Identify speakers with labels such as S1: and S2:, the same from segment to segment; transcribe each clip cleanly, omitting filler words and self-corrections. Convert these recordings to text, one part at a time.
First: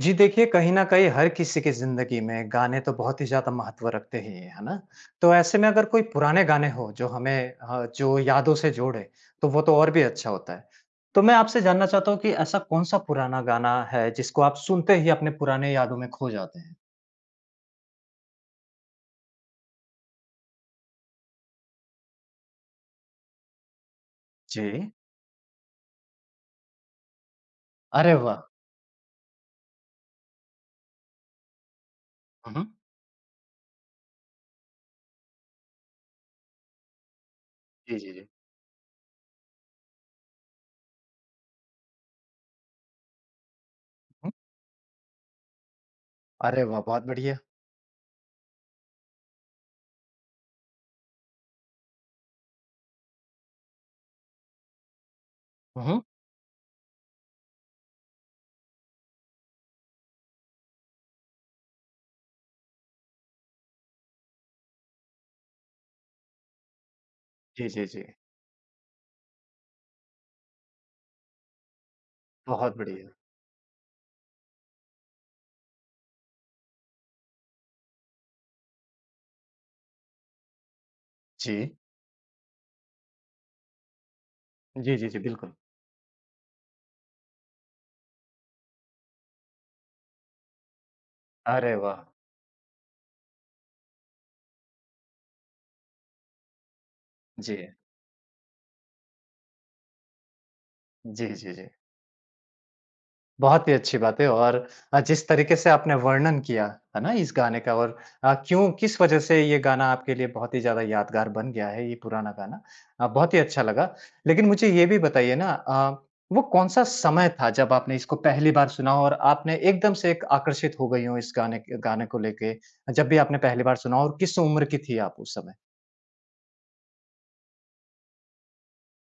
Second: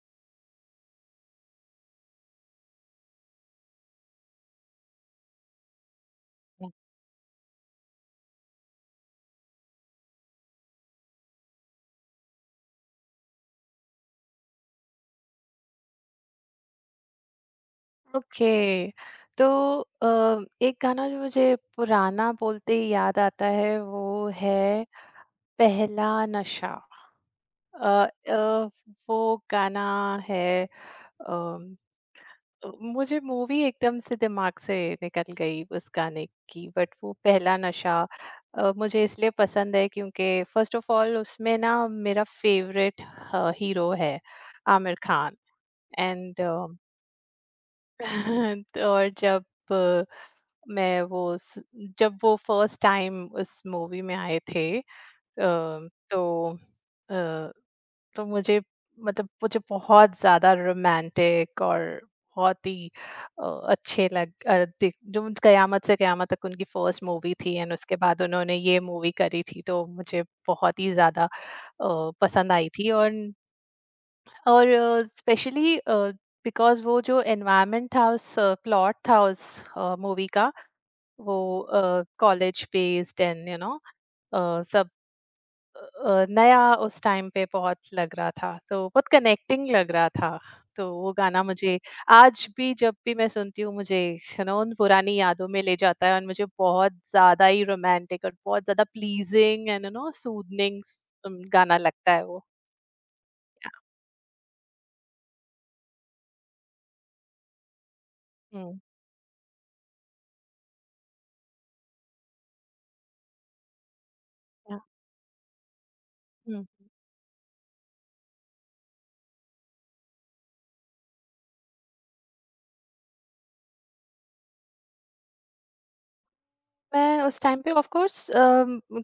S1: जी देखिए, कहीं न कहीं हर किसी की ज़िंदगी में गाने तो बहुत ही ज़्यादा महत्व रखते ही हैं, है ना? तो ऐसे में अगर कोई पुराने गाने
S2: हुँ।
S1: हों जो हमें जो यादों से जोड़े, तो वो तो और भी अच्छा होता है। तो मैं आपसे जानना चाहता हूँ कि ऐसा कौन-सा पुराना गाना है जिसको आप सुनते ही अपने पुराने यादों में खो जाते हैं?
S2: ओके। तो अ, एक गाना जो मुझे पुराना बोलते ही याद आता है, वो है
S1: जी।
S2: पहला नशा। अ
S1: अरे वाह!
S2: अ, वो गाना है। अ
S1: हुँ, हुँ।
S2: मुझे मूवी एकदम से दिमाग से निकल गई उस गाने की। बट वो पहला नशा
S1: जी, जी, जी।
S2: मुझे इसलिए पसंद है, क्योंकि फर्स्ट ऑफ ऑल उसमें ना मेरा फेवरेट हीरो है
S1: हुँ,
S2: आमिर खान, एंड
S1: अरे वाह! बहुत बढ़िया।
S2: और जब अ, मैं वो स- जब वो फर्स्ट टाइम उस मूवी में आए थे, अ,
S1: हुँ, हुँ।
S2: तो तो मुझे, मतलब, मुझे बहुत ज़्यादा रोमांटिक और बहुत ही अ, अच्छे लग अ, दिख- जो उन- कयामत से कयामत तक उनकी फर्स्ट मूवी थी,
S1: जी,
S2: एंड
S1: जी,
S2: उसके
S1: जी।
S2: बाद उन्होंने ये मूवी करी थी, तो मुझे बहुत ही ज़्यादा पसंद आई
S1: बहुत
S2: थी,
S1: बढ़िया।
S2: और स्पेशली बिकॉज वो जो एनवायरनमेंट था, उस प्लॉट था उस मूवी का, वो
S1: जी।
S2: College based and you know सब
S1: जी, जी, जी, बिल्कुल।
S2: नया उस टाइम पे बहुत लग रहा था। सो बहुत कनेक्टिंग लग रहा था। तो वो गाना
S1: अरे
S2: मुझे,
S1: वाह!
S2: आज भी जब भी मैं सुनती हूँ, मुझे यू नो उन पुरानी यादों में ले जाता है, और मुझे बहुत ज़्यादा
S1: जी।
S2: ही रोमांटिक और बहुत ज़्यादा pleasing and you know soothing स
S1: जी, जी, जी।
S2: गाना लगता है वो।
S1: बहुत ही अच्छी बात है और जिस तरीके से आपने वर्णन किया, है ना, इस गाने का और क्यों
S2: हुँ।
S1: किस वजह से ये गाना आपके लिए बहुत ही ज़्यादा यादगार बन गया है, ये पुराना गाना। बहुत ही अच्छा लगा। लेकिन मुझे
S2: हाँ।
S1: ये भी बताइए ना वो
S2: हुँ।
S1: कौन-सा समय था जब आपने इसको पहली बार सुना हो और आपने एकदम से एक आकर्षित हो गई हो इस गाने को लेके? जब भी आपने पहली बार सुना हो और किस उम्र की थी आप उस समय?
S2: मैं उस टाइम पे ऑफ कोर्स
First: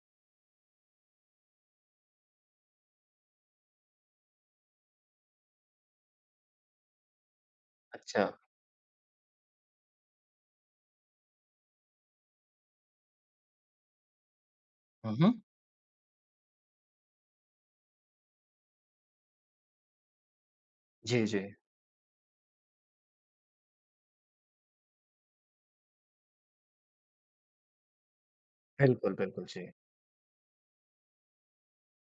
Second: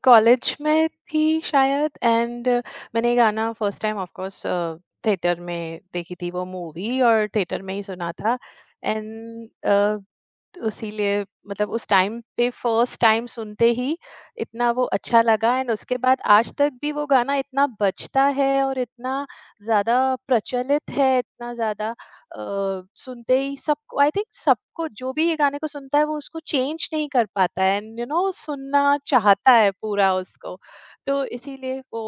S2: कॉलेज में थी शायद, एंड मैंने ये गाना first time of course theatre में देखी थी, वो मूवी, और थिएटर में ही सुना
S1: अच्छा।
S2: था। एंड इसीलिए, मतलब, उस टाइम पे फर्स्ट टाइम सुनते ही इतना वो
S1: हुँ,
S2: अच्छा
S1: हुँ।
S2: लगा, एंड उसके बाद आज तक भी वो गाना इतना बजता है और इतना ज़्यादा प्रचलित है,
S1: जी, जी।
S2: इतना ज़्यादा सुनते ही सबको, आई थिंक, सबको, जो भी ये गाने को सुनता है वो उसको चेंज नहीं कर पाता है, एंड यू नो सुनना
S1: बिल्कुल, बिल्कुल।
S2: चाहता
S1: जी।
S2: है पूरा उसको। तो इसीलिए वो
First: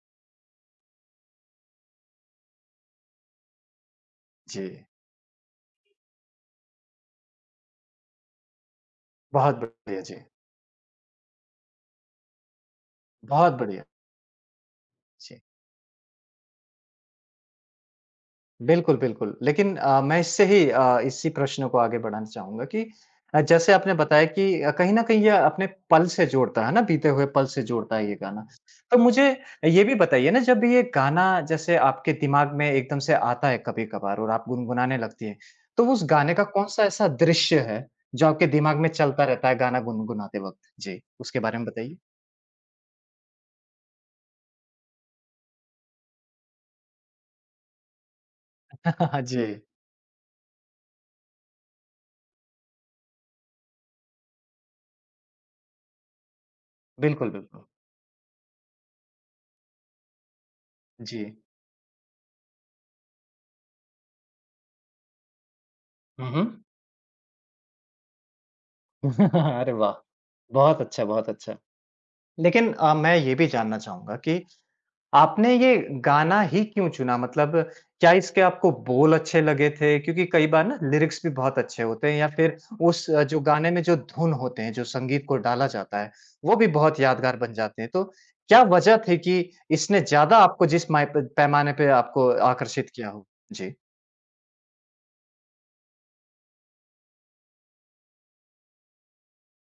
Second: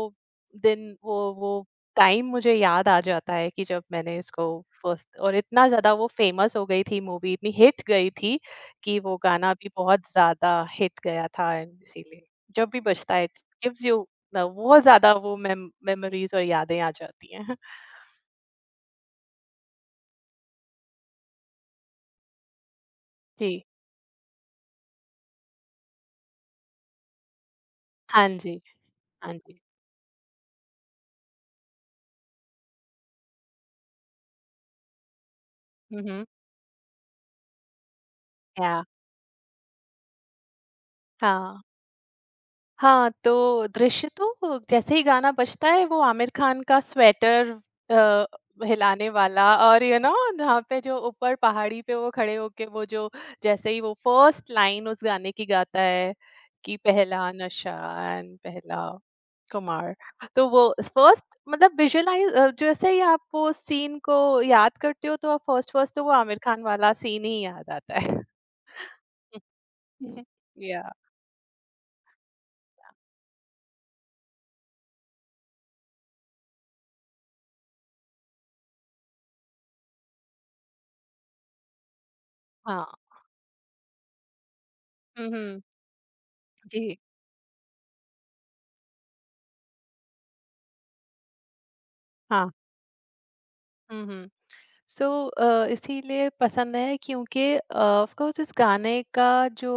S2: दिन, वो टाइम मुझे याद आ जाता है, कि जब मैंने इसको
S1: जी।
S2: फर्स्ट, और इतना ज़्यादा वो फेमस हो गई थी मूवी, इतनी हिट गई थी कि वो गाना
S1: बहुत
S2: भी
S1: बढ़िया,
S2: बहुत
S1: जी।
S2: ज़्यादा हिट गया था, एंड इसीलिए जब भी बजता है इट
S1: बहुत बढ़िया।
S2: गिव्स यू बहुत ज़्यादा वो
S1: जी।
S2: मेमोरीज़ और यादें आ जाती हैं।
S1: बिल्कुल, बिल्कुल। लेकिन मैं इसी प्रश्न को आगे बढ़ाना चाहूँगा कि
S2: जी।
S1: जैसे आपने बताया कि कहीं न कहीं ये अपने पल से जोड़ता है ना, बीते हुए पल से जोड़ता है ये
S2: हाँ
S1: गाना।
S2: जी,
S1: तो मुझे
S2: हाँ जी।
S1: ये भी बताइए ना जब ये गाना जैसे आपके दिमाग में एकदम से आता है कभी-कभार और आप गुनगुनाने लगती हैं, तो
S2: हुँ,
S1: उस
S2: हुँ।
S1: गाने का कौन-सा ऐसा दृश्य है जो आपके दिमाग
S2: या,
S1: में चलता रहता है गाना गुनगुनाते वक़्त? जी, उसके बारे
S2: हाँ।
S1: में बताइए।
S2: हाँ, तो दृश्य तो जैसे ही गाना बजता है, वो आमिर खान का स्वेटर अ, हिलाने वाला,
S1: जी,
S2: और यू नो जहाँ पे जो ऊपर पहाड़ी पे वो खड़े होके, वो जो जैसे ही वो फर्स्ट लाइन उस गाने की गाता है कि
S1: बिल्कुल,
S2: पहला
S1: बिल्कुल।
S2: नशान पहला कुमार, तो वो
S1: जी।
S2: फर्स्ट, मतलब, विजुअलाइज, जैसे ही आप वो सीन को याद करते हो, तो आप फर्स्ट फर्स्ट, तो वो
S1: हुँ,
S2: आमिर
S1: हुँ।
S2: खान वाला सीन ही याद आता है।
S1: अरे वाह! बहुत
S2: या,
S1: अच्छा, बहुत अच्छा। लेकिन मैं ये भी जानना चाहूँगा कि आपने ये गाना ही क्यों चुना? मतलब क्या इसके आपको बोल अच्छे लगे थे? क्योंकि कई बार ना लिरिक्स भी बहुत अच्छे होते हैं या फिर
S2: हाँ।
S1: जो गाने में जो धुन होते हैं, जो संगीत
S2: हम्म,
S1: को डाला जाता है, वो भी
S2: जी,
S1: बहुत यादगार बन जाते हैं। तो क्या वजह थी कि इसने ज़्यादा आपको जिस माय प पैमाने पे आपको
S2: हाँ,
S1: आकर्षित किया हो? जी।
S2: हम्म, हम्म। सो, इसीलिए पसंद है, क्योंकि ऑफ कोर्स इस गाने का जो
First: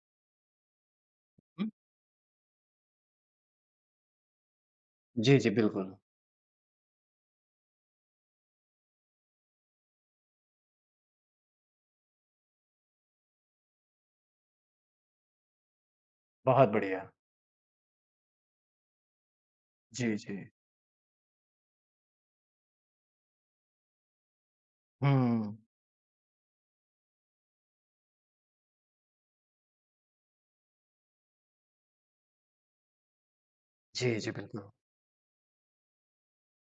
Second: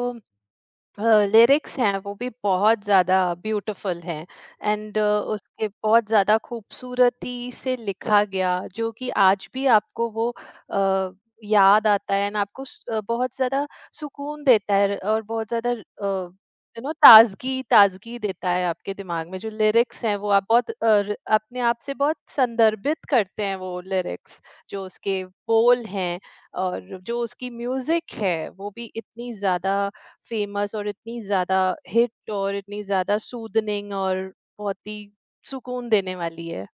S1: हुँ।
S2: लिरिक्स हैं वो भी बहुत ज़्यादा ब्यूटीफुल हैं, एंड
S1: जी, जी,
S2: उसके
S1: बिल्कुल।
S2: बहुत ज़्यादा खूबसूरती से लिखा गया, जो कि आज भी आपको वो अ, याद आता है, एंड आपको बहुत ज़्यादा सुकून देता है, और बहुत ज़्यादा
S1: बहुत
S2: यू नो
S1: बढ़िया।
S2: ताजगी ताजगी देता है आपके दिमाग में। जो लिरिक्स
S1: जी,
S2: हैं वो
S1: जी।
S2: आप बहुत अपने आप से बहुत संदर्भित करते हैं, वो लिरिक्स जो उसके
S1: हुँ।
S2: बोल हैं, और जो उसकी म्यूजिक है वो भी इतनी ज़्यादा फेमस और इतनी ज्यादा हिट और इतनी ज्यादा सूदनिंग
S1: जी,
S2: और
S1: जी, बिल्कुल।
S2: बहुत ही सुकून देने वाली है,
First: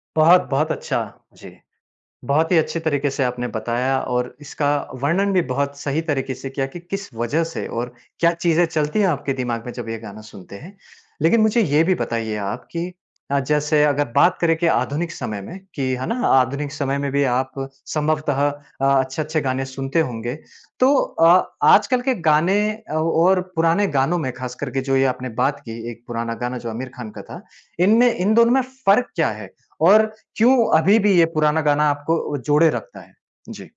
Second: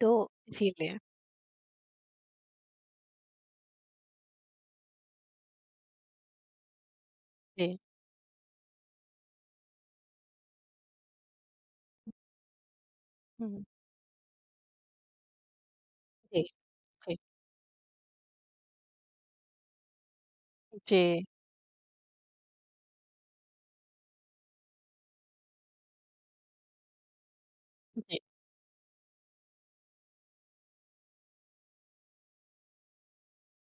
S2: तो
S1: बहुत-बहुत
S2: इसीलिए।
S1: अच्छा। जी। बहुत ही अच्छे तरीके से आपने बताया और इसका वर्णन भी बहुत सही तरीके से किया कि किस वजह से
S2: जी,
S1: और क्या चीजें चलती हैं आपके दिमाग में जब ये गाना सुनते हैं। लेकिन मुझे ये भी बताइए आप कि
S2: हम्म,
S1: जैसे अगर बात करें कि आधुनिक समय में कि है ना,
S2: जी,
S1: आधुनिक समय में
S2: जी,
S1: भी आप संभवतः अच्छे-अच्छे गाने सुनते होंगे। तो
S2: जी,
S1: आजकल के गाने और पुराने गानों में खास करके जो ये आपने बात की, एक पुराना गाना जो आमिर खान का था, इनमें
S2: जी,
S1: इन दोनों में फर्क क्या है? और क्यों अभी भी ये पुराना गाना आपको जोड़े रखता है? जी।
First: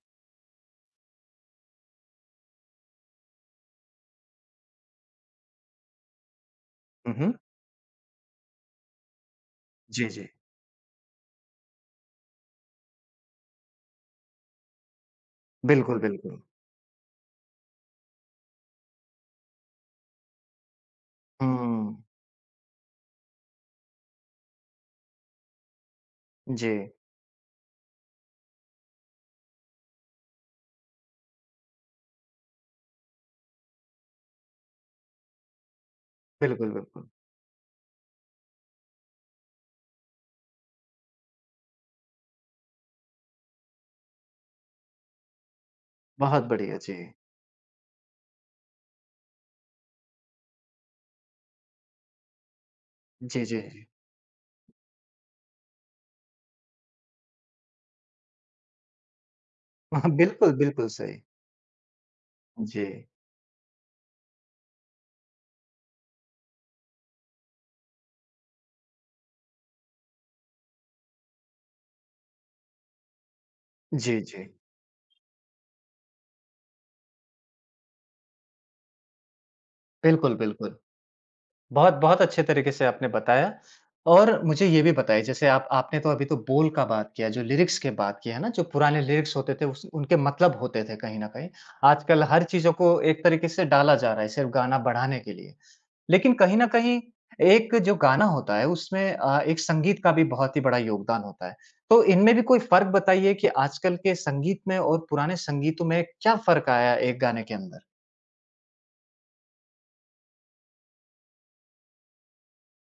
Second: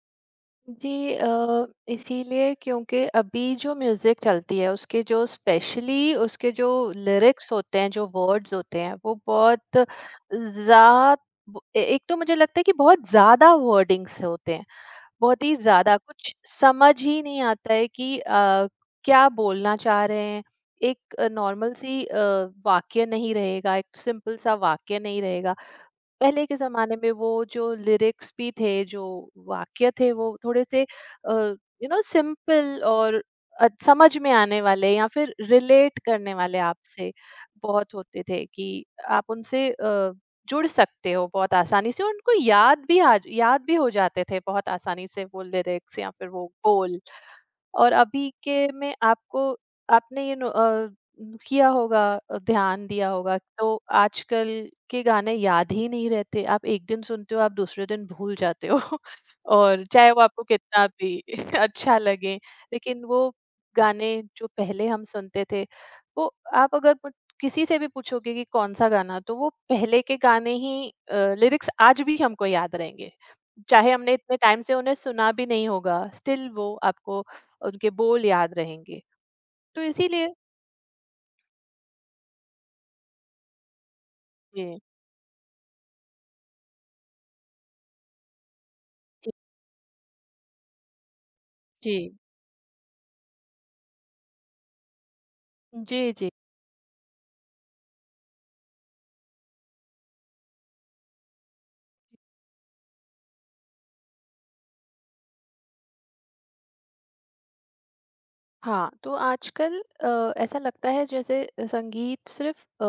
S2: जी। इसीलिए क्योंकि अभी जो म्यूजिक चलती है, उसके जो स्पेशली, उसके जो
S1: हुँ, हुँ।
S2: लिरिक्स होते हैं, जो वर्ड्स होते हैं, वो बहुत
S1: जी, जी।
S2: ज्यादा, एक तो मुझे लगता है कि बहुत ज्यादा वर्डिंग्स होते हैं, बहुत ही ज़्यादा
S1: बिल्कुल,
S2: कुछ
S1: बिल्कुल।
S2: समझ ही नहीं आता है कि क्या बोलना चाह रहे हैं। एक नॉर्मल
S1: हुँ,
S2: सी वाक्य नहीं रहेगा, एक सिंपल सा वाक्य नहीं रहेगा। पहले के
S1: जी।
S2: ज़माने में वो जो लिरिक्स भी थे, जो वाक्य थे, वो थोड़े से यू नो सिंपल और समझ में आने वाले या फिर रिलेट करने वाले
S1: बिल्कुल, बिल्कुल।
S2: आपसे बहुत होते थे, कि आप उनसे जुड़ सकते हो बहुत आसानी से, और उनको याद भी, आज याद भी, हो जाते थे बहुत आसानी से वो लिरिक्स या फिर
S1: बहुत
S2: वो
S1: बढ़िया,
S2: बोल।
S1: जी।
S2: और अभी के में, आपको आपने ये नो अ, किया होगा अ, ध्यान दिया होगा,
S1: जी, जी,
S2: तो
S1: जी।
S2: आजकल के गाने याद ही नहीं रहते। आप एक दिन सुनते हो, आप दूसरे दिन भूल जाते हो। और
S1: हाँ,
S2: चाहे वो आपको
S1: बिल्कुल,
S2: कितना
S1: बिल्कुल
S2: भी
S1: सही।
S2: अच्छा लगे।
S1: जी।
S2: लेकिन वो गाने जो पहले हम सुनते थे, वो आप अगर प किसी से भी पूछोगे कि कौन-सा गाना, तो वो पहले के गाने ही, लिरिक्स आज भी हमको याद रहेंगे। चाहे हमने
S1: जी,
S2: इतने
S1: जी।
S2: टाइम से उन्हें सुना भी नहीं होगा, स्टिल वो आपको उनके बोल याद रहेंगे। तो इसीलिए।
S1: बिल्कुल, बिल्कुल। बहुत बहुत अच्छे तरीके से आपने बताया और मुझे ये
S2: जी,
S1: भी बताइए जैसे आप आपने तो अभी तो बोल का बात किया, जो लिरिक्स की बात की, है ना? जो पुराने
S2: जी,
S1: लिरिक्स होते थे उस उनके मतलब होते थे कहीं न कहीं। आजकल हर चीज़ों को एक तरीके से डाला जा रहा है सिर्फ़ गाना बढ़ाने के लिए।
S2: जी, जी,
S1: लेकिन कहीं न कहीं एक जो गाना होता है उसमें एक संगीत का भी बहुत ही बड़ा योगदान होता है। तो इनमें भी कोई फ़र्क बताइए कि आजकल के संगीत में और पुराने संगीतों में क्या फ़र्क आया है एक गाने के अंदर?
S2: हाँ, तो आजकल ऐसा लगता है जैसे संगीत सिर्फ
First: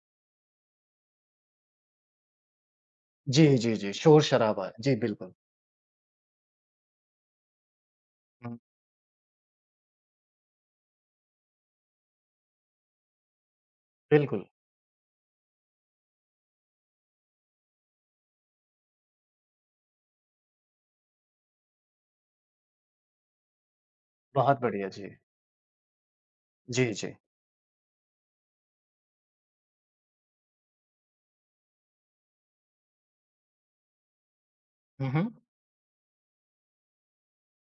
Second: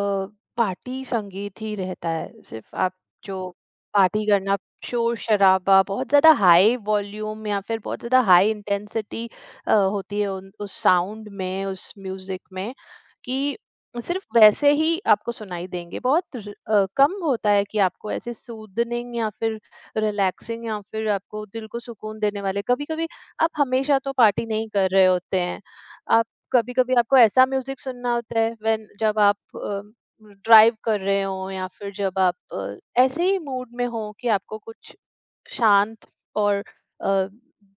S2: पार्टी संगीत ही रहता है। सिर्फ आप जो
S1: जी, जी, जी,
S2: पार्टी करना,
S1: शोर-शराबा। जी, बिल्कुल।
S2: शोर-शराबा, बहुत ज़्यादा हाई वॉल्यूम या फिर बहुत ज़्यादा हाई
S1: हुँ,
S2: इंटेंसिटी होती है उन उस साउंड में, उस म्यूज़िक में कि सिर्फ
S1: बिल्कुल,
S2: वैसे ही आपको सुनाई देंगे। बहुत कम होता है कि आपको ऐसे सूदनिंग या फिर रिलैक्सिंग, या फिर आपको दिल को सुकून देने वाले। कभी-कभी आप हमेशा तो पार्टी
S1: बहुत
S2: नहीं
S1: बढ़िया।
S2: कर रहे
S1: जी,
S2: होते हैं। आप
S1: जी,
S2: कभी-कभी
S1: जी।
S2: आपको ऐसा म्यूजिक सुनना होता है व्हेन जब आप ड्राइव कर रहे हो, या फिर जब आप ऐसे ही मूड में हो कि आपको कुछ
S1: हुँ, हुँ।
S2: शांत और अ,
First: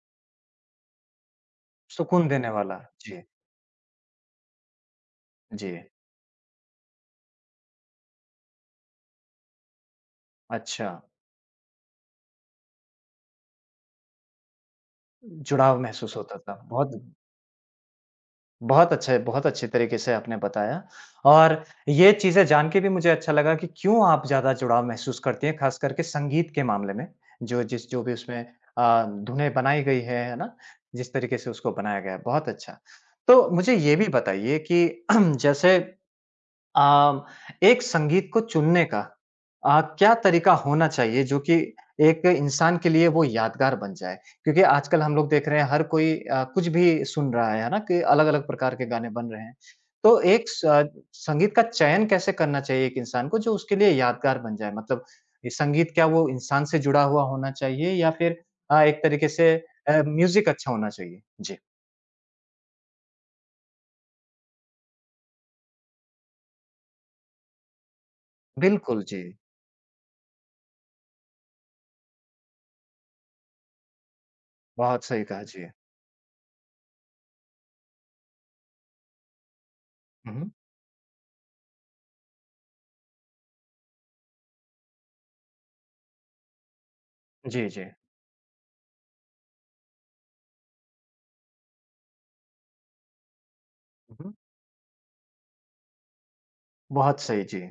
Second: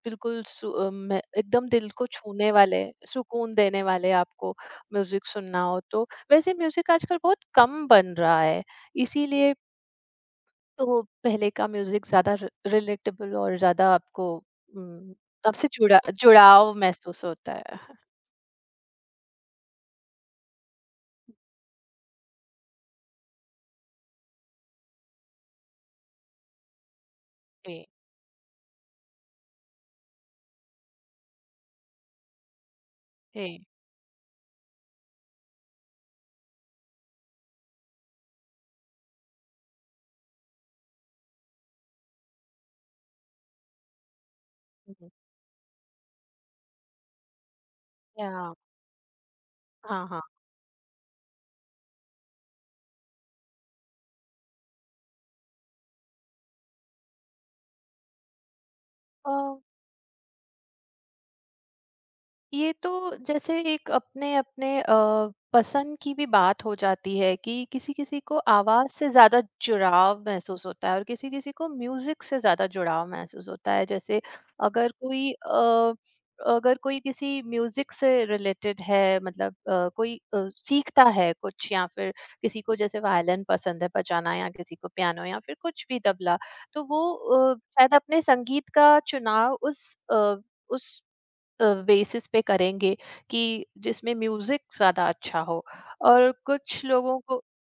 S2: बिल्कुल एकदम दिल को
S1: सुकून देने
S2: छूने
S1: वाला।
S2: वाले,
S1: जी,
S2: सुकून देने वाले आपको म्यूजिक सुनना
S1: जी।
S2: हो, तो वैसे म्यूजिक आजकल बहुत कम बन रहा है, इसीलिए।
S1: अच्छा,
S2: तो पहले का म्यूजिक ज्यादा रिलेटेबल और ज्यादा आपको, हम्म, आपसे
S1: जुड़ाव महसूस होता था।
S2: जुड़ाव
S1: बहुत
S2: महसूस होता है।
S1: बहुत अच्छे तरीके से आपने बताया और ये चीज़ें जान के भी मुझे अच्छा लगा कि क्यों आप ज़्यादा जुड़ाव महसूस करती हैं, ख़ास करके संगीत के मामले में,
S2: जी।
S1: जो भी उसमें धुनें बनाई गई है ना? जिस तरीके से उसको बनाया गया है, बहुत अच्छा।
S2: हे।
S1: तो मुझे ये भी बताइए कि जैसे अम, एक संगीत को चुनने का क्या तरीका होना चाहिए जो कि एक इंसान के लिए वो यादगार बन जाए? क्योंकि
S2: हं,
S1: आजकल
S2: हं।
S1: हम लोग देख रहे हैं हर कोई कुछ भी सुन रहा है ना? कि अलग-अलग
S2: या,
S1: प्रकार के गाने बन रहे हैं।
S2: हां,
S1: तो
S2: हां।
S1: संगीत का चयन कैसे करना चाहिए एक इंसान को जो उसके लिए यादगार बन जाए? मतलब ये संगीत क्या वो इंसान से जुड़ा हुआ होना चाहिए या फिर एक तरीके
S2: अ,
S1: से म्यूज़िक अच्छा होना चाहिए? जी।
S2: ये तो जैसे एक अपने अपने पसंद की भी बात हो जाती है, कि किसी किसी को आवाज
S1: बिल्कुल,
S2: से
S1: जी।
S2: ज्यादा जुड़ाव महसूस होता है और किसी किसी को म्यूजिक से ज्यादा जुड़ाव महसूस होता है। जैसे अगर
S1: बहुत सही
S2: कोई
S1: कहा, जी।
S2: अ, अगर कोई किसी म्यूजिक से रिलेटेड है, मतलब कोई
S1: हुँ, हुँ।
S2: सीखता है कुछ, या फिर किसी को जैसे वायलिन पसंद है बजाना, या किसी को पियानो, या फिर कुछ भी तबला, तो वो
S1: जी, जी।
S2: शायद अपने संगीत का चुनाव अ, उस बेसिस पे करेंगे कि जिसमें
S1: हुँ, हुँ।
S2: म्यूजिक ज्यादा अच्छा हो। और कुछ
S1: बहुत
S2: लोगों को
S1: सही, जी।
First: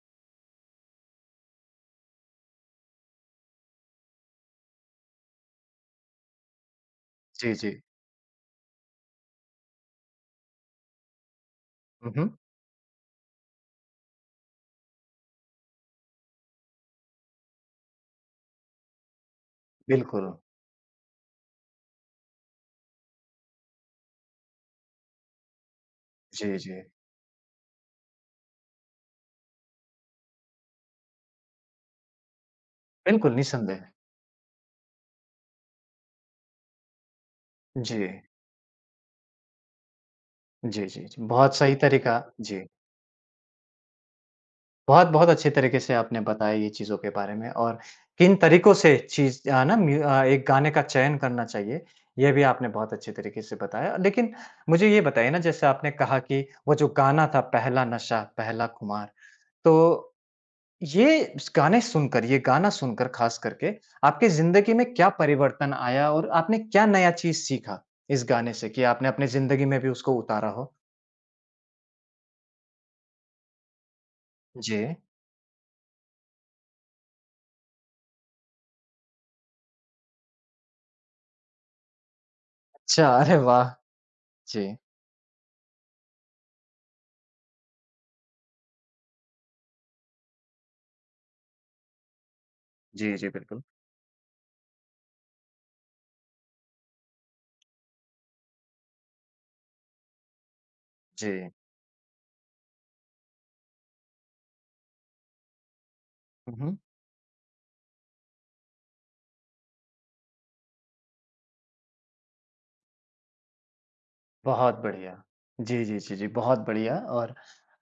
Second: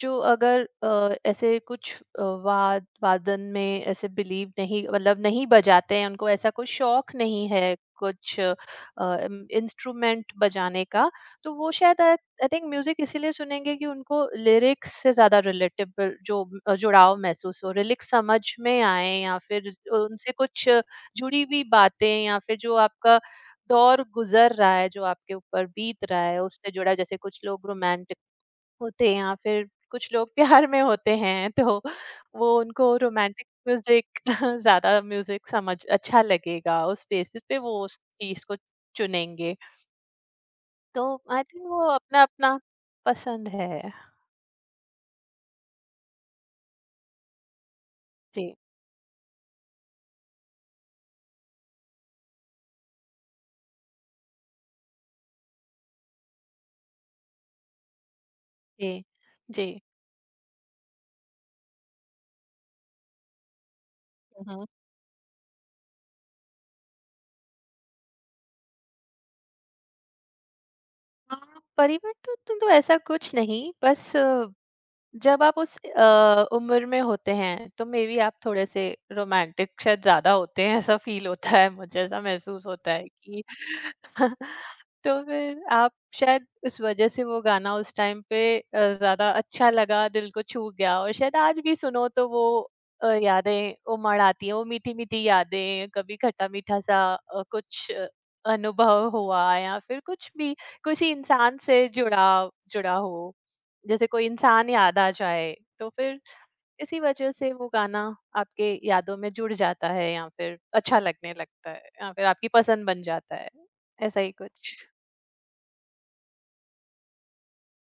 S2: जो, अगर ऐसे कुछ वादन में ऐसे बिलीव नहीं, मतलब नहीं बजाते हैं, उनको ऐसा कोई शौक नहीं
S1: जी,
S2: है
S1: जी।
S2: कुछ इंस्ट्रूमेंट बजाने का, तो वो शायद
S1: हुँ,
S2: आई
S1: हुँ।
S2: थिंक म्यूजिक इसीलिए सुनेंगे कि उनको लिरिक्स से ज्यादा रिलेटेबल जो जुड़ाव महसूस हो, लिरिक्स समझ में आए, या फिर
S1: बिल्कुल।
S2: उनसे कुछ जुड़ी हुई बातें, या फिर जो आपका दौर गुजर रहा है, जो आपके ऊपर बीत रहा है,
S1: जी,
S2: उससे
S1: जी।
S2: जुड़ा। जैसे कुछ लोग रोमांटिक होते हैं या फिर कुछ लोग प्यार में होते हैं, तो वो, उनको
S1: बिल्कुल,
S2: रोमांटिक
S1: निसंदेह।
S2: म्यूजिक ज्यादा, म्यूजिक समझ अच्छा लगेगा, उस बेसिस पे वो उस
S1: जी।
S2: चीज को चुनेंगे,
S1: जी, जी,
S2: तो
S1: जी।
S2: आई
S1: बहुत
S2: थिंक
S1: सही
S2: वो
S1: तरीका
S2: अपना अपना
S1: जी।
S2: पसंद है।
S1: बहुत-बहुत अच्छे तरीके से आपने बताया ये चीज़ों के बारे में और किन
S2: जी,
S1: तरीकों से चीज़ अ, ना म्यू अ, एक गाने का चयन करना चाहिए, ये भी आपने बहुत अच्छे तरीके से बताया। लेकिन मुझे ये बताइए ना जैसे आपने कहा कि वो जो गाना था पहला नशा पहला
S2: जी,
S1: खुमार,
S2: जी,
S1: तो ये स गाने सुनकर ये गाना सुनकर ख़ास करके आपकी
S2: हम्म,
S1: ज़िंदगी में क्या परिवर्तन आया और आपने क्या नया चीज़ सीखा इस गाने से कि आपने अपनी ज़िंदगी में भी उसको उतारा हो?
S2: हाँ, परिवर्तन तो, ऐसा कुछ नहीं, बस
S1: जी। जी।
S2: जब आप उस उम्र में होते हैं, तो मे बी आप थोड़े से रोमांटिक शायद ज्यादा होते हैं, ऐसा फील होता है मुझे, ऐसा महसूस होता है
S1: अच्छा, अरे
S2: कि
S1: वाह! जी।
S2: तो फिर आप, शायद उस वजह से वो गाना उस टाइम पे ज्यादा अच्छा लगा, दिल को छू गया, और शायद आज भी सुनो तो वो
S1: जी, जी, बिल्कुल।
S2: यादें उमड़ आती हैं, वो मीठी मीठी यादें, कभी खट्टा मीठा सा कुछ अनुभव हुआ, या फिर कुछ भी किसी
S1: जी।
S2: इंसान से जुड़ा जुड़ा हो, जैसे कोई इंसान याद आ जाए, तो फिर
S1: हुँ, हुँ।
S2: इसी वजह से वो गाना आपके यादों में जुड़ जाता है, या फिर अच्छा लगने लगता है, या फिर आपकी पसंद बन जाता है, ऐसा ही कुछ।
S1: बहुत बढ़िया। जी, जी, जी, जी, बहुत बढ़िया और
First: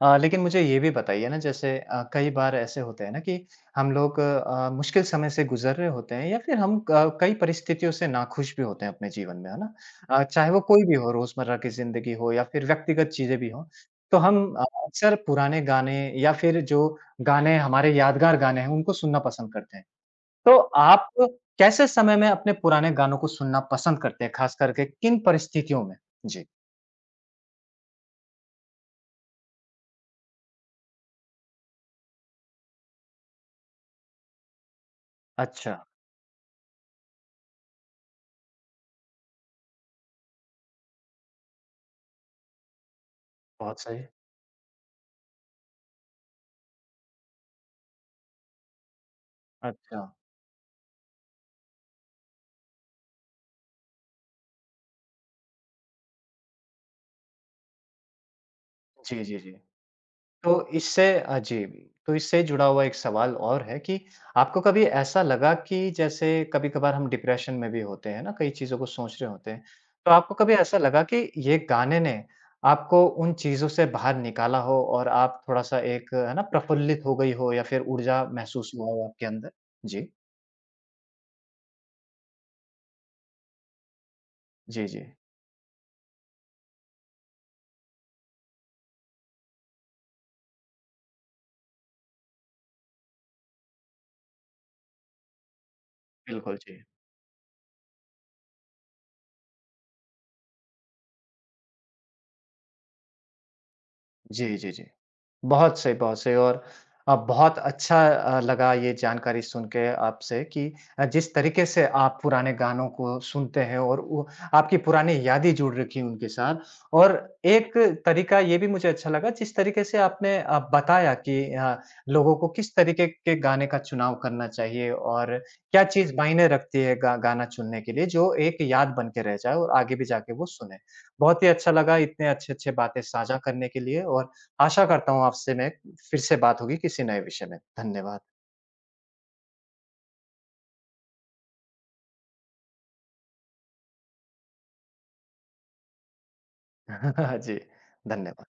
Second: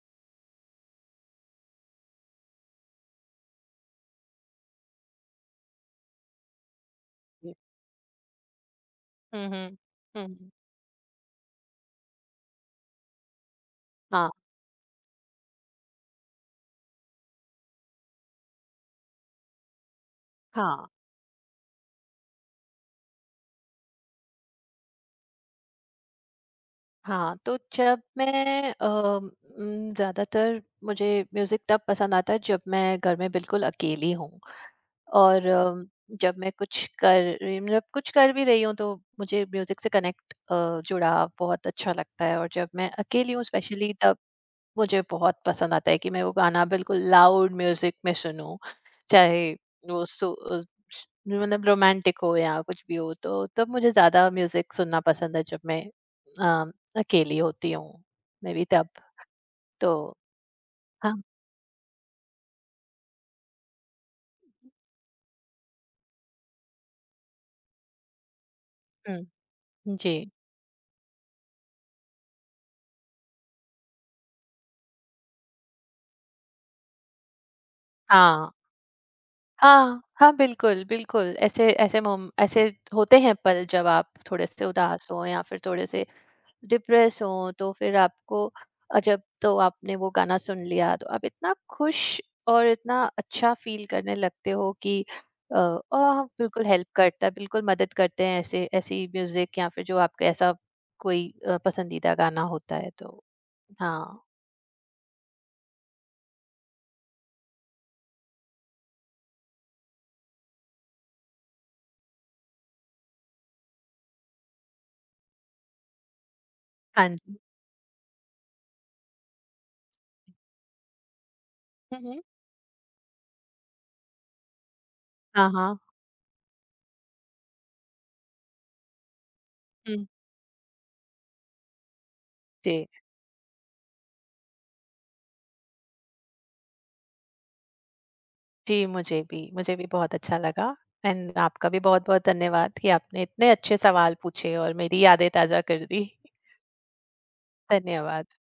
S1: लेकिन मुझे ये भी बताइए ना जैसे कई बार ऐसे होते हैं ना कि हम लोग मुश्किल समय से गुज़र रहे होते हैं या फिर हम क कई
S2: जी।
S1: परिस्थितियों से नाखुश भी होते हैं अपने जीवन में,
S2: हम्म,
S1: है ना?
S2: हम्म,
S1: चाहे
S2: हम्म,
S1: वो कोई भी हो रोज़मर्रा की ज़िंदगी हो या फिर व्यक्तिगत चीज़ें भी हों। तो
S2: हाँ,
S1: हम अक्सर पुराने गाने या फिर जो गाने हमारे यादगार गाने हैं उनको सुनना पसंद करते हैं। तो
S2: हाँ,
S1: आप कैसे समय में अपने पुराने गानों को सुनना पसंद करते हैं, ख़ास करके किन परिस्थितियों में? जी।
S2: हाँ, तो जब मैं ज्यादातर मुझे म्यूजिक तब पसंद आता है जब मैं घर में बिल्कुल अकेली हूँ, और
S1: अच्छा,
S2: जब मैं मतलब कुछ कर भी रही हूँ, तो मुझे म्यूजिक से कनेक्ट जुड़ा बहुत अच्छा लगता है, और जब मैं अकेली हूँ
S1: बहुत
S2: स्पेशली
S1: सही।
S2: तब, मुझे बहुत पसंद आता है कि मैं वो गाना बिल्कुल लाउड म्यूजिक में सुनूं, चाहे
S1: अच्छा,
S2: वो सो मतलब रोमांटिक हो या कुछ भी हो, तो तब मुझे ज्यादा म्यूजिक सुनना पसंद है जब मैं अम, अकेली होती हूँ, मे बी तब।
S1: जी, जी, जी।
S2: तो
S1: तो इससे
S2: हाँ,
S1: जी, तो इससे जुड़ा हुआ एक सवाल और है कि आपको कभी ऐसा लगा कि जैसे कभी-कभार हम डिप्रेशन में भी होते हैं ना, कई चीज़ों को सोच रहे
S2: हम्म,
S1: होते हैं। तो
S2: जी,
S1: आपको कभी ऐसा लगा कि ये गाने ने आपको उन चीज़ों से बाहर निकाला हो और आप थोड़ा-सा एक है ना, प्रफुल्लित हो गई हो या फिर ऊर्जा
S2: हाँ,
S1: महसूस हुआ हो आपके अंदर?
S2: हाँ,
S1: जी।
S2: हाँ, बिल्कुल, बिल्कुल। ऐसे ऐसे मोम ऐसे होते हैं पल, जब आप थोड़े से
S1: जी, जी।
S2: उदास हो या फिर थोड़े से डिप्रेस हो, तो फिर आपको जब तो आपने वो गाना सुन लिया, तो आप इतना खुश और इतना अच्छा फ़ील करने लगते हो कि, अ, ओह!
S1: बिल्कुल,
S2: बिल्कुल
S1: जी।
S2: हेल्प करता है, बिल्कुल मदद करते हैं ऐसे, ऐसी म्यूज़िक या फिर जो आपका ऐसा कोई पसंदीदा गाना होता है, तो। हाँ,
S1: जी, जी, जी। बहुत सही और बहुत अच्छा लगा ये जानकारी सुन के आपसे कि जिस तरीके से आप पुराने गानों को सुनते हैं और वो आपकी पुरानी यादें जुड़ रखी हैं उनके साथ।
S2: हाँ
S1: और
S2: जी।
S1: एक तरीका ये भी मुझे अच्छा लगा जिस तरीके से आपने बताया कि
S2: हुँ, हुँ।
S1: लोगों को किस तरीके के गाने का चुनाव करना चाहिए और
S2: हाँ, हाँ।
S1: क्या चीज़ मायने रखती है गा गाना चुनने के लिए जो एक याद बन के रह जाए और आगे भी
S2: हुँ,
S1: जाके वो सुने। बहुत ही अच्छा लगा इतने अच्छे-अच्छे
S2: जी।
S1: बातें साझा करने के लिए और आशा करता हूँ आपसे मैं फिर से बात होगी किसी नए विषय में। धन्यवाद।
S2: जी, मुझे भी। मुझे भी बहुत अच्छा लगा, एंड आपका भी बहुत-बहुत धन्यवाद, कि आपने इतने अच्छे सवाल पूछे और मेरी यादें ताज़ा कर दी।
S1: जी,
S2: धन्यवाद।
S1: धन्यवाद।